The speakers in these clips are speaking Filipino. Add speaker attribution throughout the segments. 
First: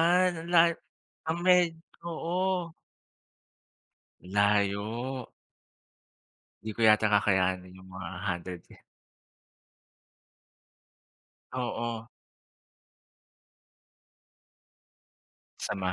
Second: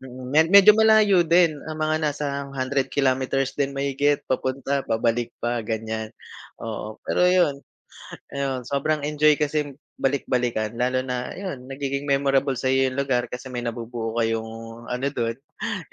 Speaker 1: Mm,
Speaker 2: ang
Speaker 1: medyo
Speaker 2: layo,
Speaker 1: malayo
Speaker 2: ah,
Speaker 1: din, ah,
Speaker 2: med
Speaker 1: mga nasa
Speaker 2: oo.
Speaker 1: hundred kilometers din mahigit papunta,
Speaker 2: Layo.
Speaker 1: pabalik pa ganyan.
Speaker 2: Di ko
Speaker 1: Oo
Speaker 2: yata
Speaker 1: pero yun
Speaker 2: kakayanan yung mga hundred
Speaker 1: ayun
Speaker 2: k.
Speaker 1: sobrang enjoy kasi balik-balikan lalo na yun nagiging
Speaker 2: Oo.
Speaker 1: memorable sayo yung lugar kasi may nabubuo kayong ano dun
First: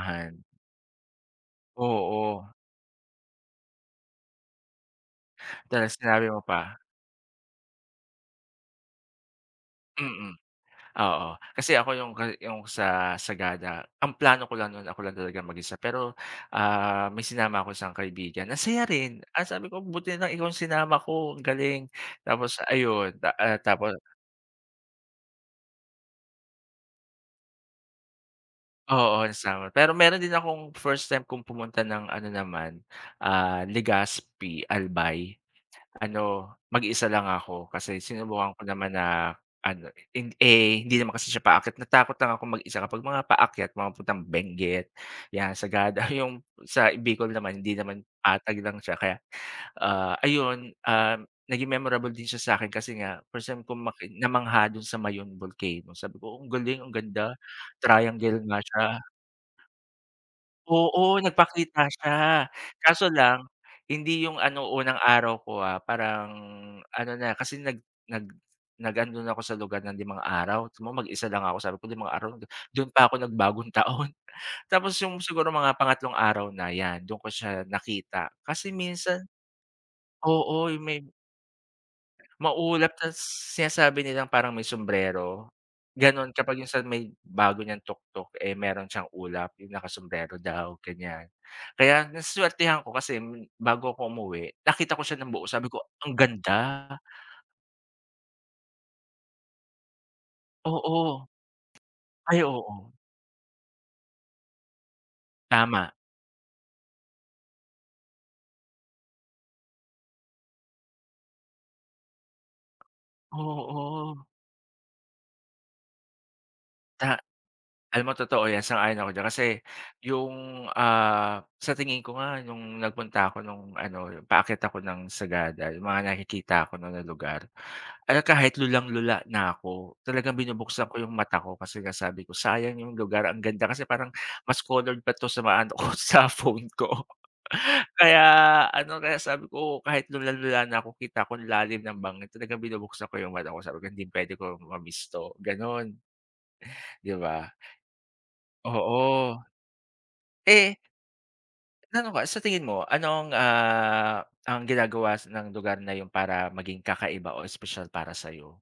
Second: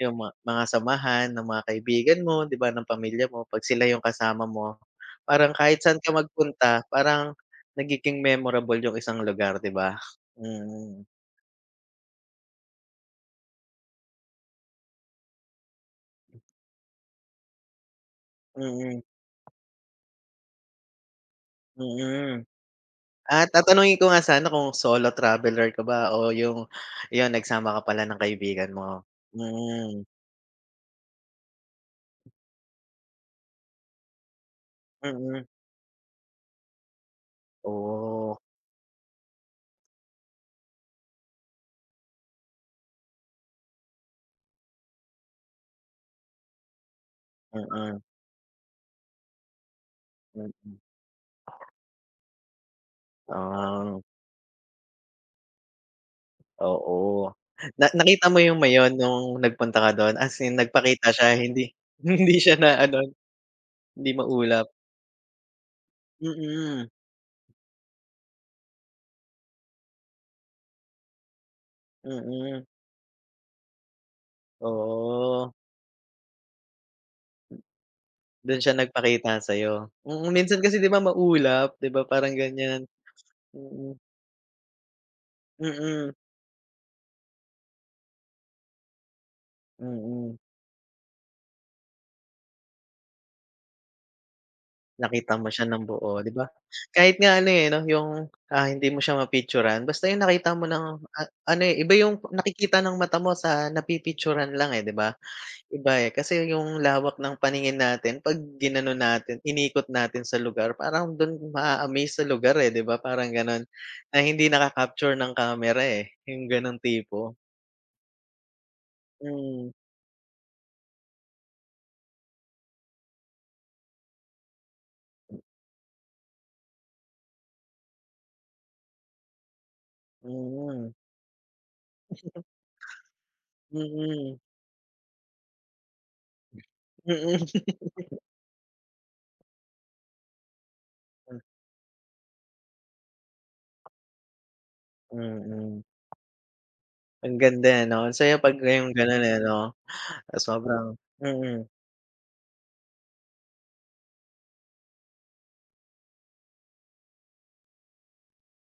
Speaker 1: yung mga samahan ng mga kaibigan mo,
Speaker 2: Oo.
Speaker 1: di ba ng pamilya mo, pag sila yung kasama mo, parang kahit saan
Speaker 2: Talas
Speaker 1: ka
Speaker 2: sinabi mo pa.
Speaker 1: magpunta parang nagiging memorable yung isang lugar di ba?
Speaker 2: Mm
Speaker 1: Mm.
Speaker 2: oo. Kasi ako yung gani yung sa Sagada ang plano ko lang nun ako lang talaga mag-isa pero, ah, may sinama ako isang kaibigan. Ang saya
Speaker 1: Mm.
Speaker 2: rin, ah, sabi ko buti na lang ikaw sinama ko galing
Speaker 1: Mm,
Speaker 2: tapos ayun,
Speaker 1: ah,
Speaker 2: ah, tapos
Speaker 1: tatanungin ko nga sana kung solo traveler ka ba o yung yun nagsama ka pala ng kaibigan mo,
Speaker 2: Oo sinama pero
Speaker 1: mm.
Speaker 2: meron din akong first time kung pumunta ng ano naman, ah, Legaspi, Albay.
Speaker 1: Mm.
Speaker 2: Ano mag-isa lang ako kasi
Speaker 1: Oh.
Speaker 2: sinubukan ko naman na ano, eh, eh, hindi naman kasi siya paakyat natakot lang akong mag-isa kapag mga paakyat mga papuntang Benguet yan, Sagada. Yung sa Bicol naman hindi
Speaker 1: Mm.
Speaker 2: naman, patag lang siya kaya, ah, ayun,
Speaker 1: Mm.
Speaker 2: ah, naging memorable din siya sakin kasi nga first time kung
Speaker 1: Ah.
Speaker 2: makita mamangha dun sa Mayon Volcano sabi ko ang galing ang
Speaker 1: Oo,
Speaker 2: ganda
Speaker 1: na nakita mo
Speaker 2: triangle
Speaker 1: yung
Speaker 2: nga siya.
Speaker 1: Mayon nung nagpunta ka dun? As in nagpakita
Speaker 2: Oo
Speaker 1: siya hindi
Speaker 2: nagpakita siya
Speaker 1: hindi siya na ano.
Speaker 2: kaso lang
Speaker 1: Di
Speaker 2: hindi yung ano
Speaker 1: maulap?
Speaker 2: unang araw ko, ah. Parang
Speaker 1: Mm.
Speaker 2: ano na kasi nag nag nag andun na ako sa lugar ng limang araw so mag-isa lang ako sabi ko 5 araw
Speaker 1: Mm.
Speaker 2: dun pa ako nag bagong taon. Tapos yung siguro
Speaker 1: Oo.
Speaker 2: mga pangatlong araw na yan, dun ko siya nakita
Speaker 1: Dun
Speaker 2: kasi
Speaker 1: siya
Speaker 2: minsan.
Speaker 1: nagpakita sayo? Mm, minsan
Speaker 2: Oo
Speaker 1: kasi
Speaker 2: yung
Speaker 1: di
Speaker 2: may
Speaker 1: ba maulap di ba parang ganyan,
Speaker 2: Maulap tas
Speaker 1: mm.
Speaker 2: sinasabi nilang parang may sumbrero.
Speaker 1: Mm.
Speaker 2: Ganon, kapag yung sa may bago niyang tuktok, eh, meron siyang ulap yung naka sumbrero
Speaker 1: Mm.
Speaker 2: daw ganyan. Kaya na swertehan ko kasi bago ako umuwi nakita ko siya ng
Speaker 1: Nakita
Speaker 2: buo
Speaker 1: mo siya
Speaker 2: sabi ko
Speaker 1: ng
Speaker 2: ang
Speaker 1: buo di ba?
Speaker 2: ganda.
Speaker 1: Kahit nga ano, eh, yung, ah, hindi mo siya ma-picturan basta yung nakita mo ng
Speaker 2: Oo.
Speaker 1: ano, eh, iba yung
Speaker 2: Ay
Speaker 1: nakikita
Speaker 2: oo.
Speaker 1: ng mata mo sa na pi-picturan lang, eh, di ba?
Speaker 2: Tama.
Speaker 1: Iba eh. Kasi yung lawak ng paningin natin pag inano natin inikot natin sa lugar parang dun maa-amaze sa lugar, eh, di ba? Parang ganon.
Speaker 2: Oo.
Speaker 1: Ang hindi naka capture ng kamera, eh, yung ganong
Speaker 2: Ta
Speaker 1: tipo.
Speaker 2: alam mo totoo yan sang-ayon ako diyan. Kasi
Speaker 1: Hmm.
Speaker 2: yung, ah, sa tingin ko nga nung nagpunta ako nung ano paakyat ako ng Sagada mga nakikita ko na ng lugar at kahit lulang-lula na ako talagang binubuksan
Speaker 1: Mm.
Speaker 2: ko yung mata ko kasi nga sabi ko sayang yung lugar ang ganda kasi parang
Speaker 1: Mm.
Speaker 2: mas colored pa to sa mga ano ko sa phone ko.
Speaker 1: Mm.
Speaker 2: Kaya ano, kaya sabi ko kahit lulang-lula na ako kita ko
Speaker 1: Hmm.
Speaker 2: ang lalim ng bangin talagang binubuksan ko yung mata ko sabi hindi puwede kong ma-miss to,
Speaker 1: Mm.
Speaker 2: ganun. Di
Speaker 1: Ang
Speaker 2: ba?
Speaker 1: ganda, eh, no? Ang saya pag yung ganun,
Speaker 2: Oo.
Speaker 1: eh, no?
Speaker 2: Eh.
Speaker 1: Sobrang mm.
Speaker 2: Ano ba sa tingin mo? Anong, ah, ang ginagawa ng lugar na yun para maging kakaiba o espesyal para sayo?